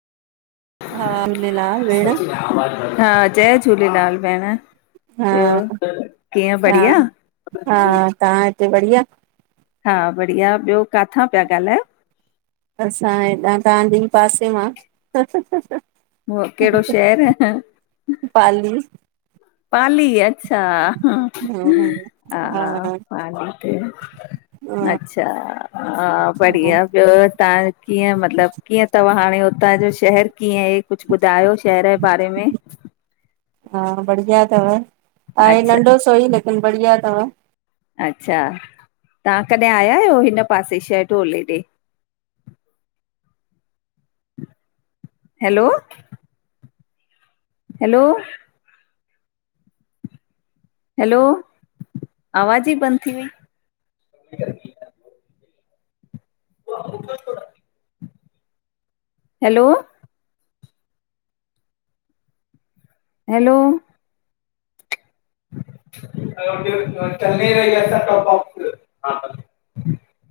हा झूलेलाल भेण हा जय झूलेलाल भेण। हा कीअं हा बढ़िया? हा तव्हां हिते बढ़िया? हा बढ़िया ॿियो काथां पिया ॻाल्हायो? असां हेॾां तव्हांजे पासे मां हो केड़ो शहर? पाली। पाली अचछा ह हा हा पाली ते। अच्छा हा बढ़िया ॿियो तव्हां कीअं मतलब कीअं तव हाणे हुतां जो शहर कीअं हे कुझ ॿुधायो शहर जे बारे में? हा बढ़िया तव आहे अच्छा नंढो सो ई लेकिन बढ़िया तव। अच्छा तव्हां कॾह आया यो हिन पासे शहडोल हेडे? हैलो? हैलो? हैलो आवाज ई बंद थी वई। हैलो? हैलो? चन्नई र टॉप ऑफ हा [unintelligible]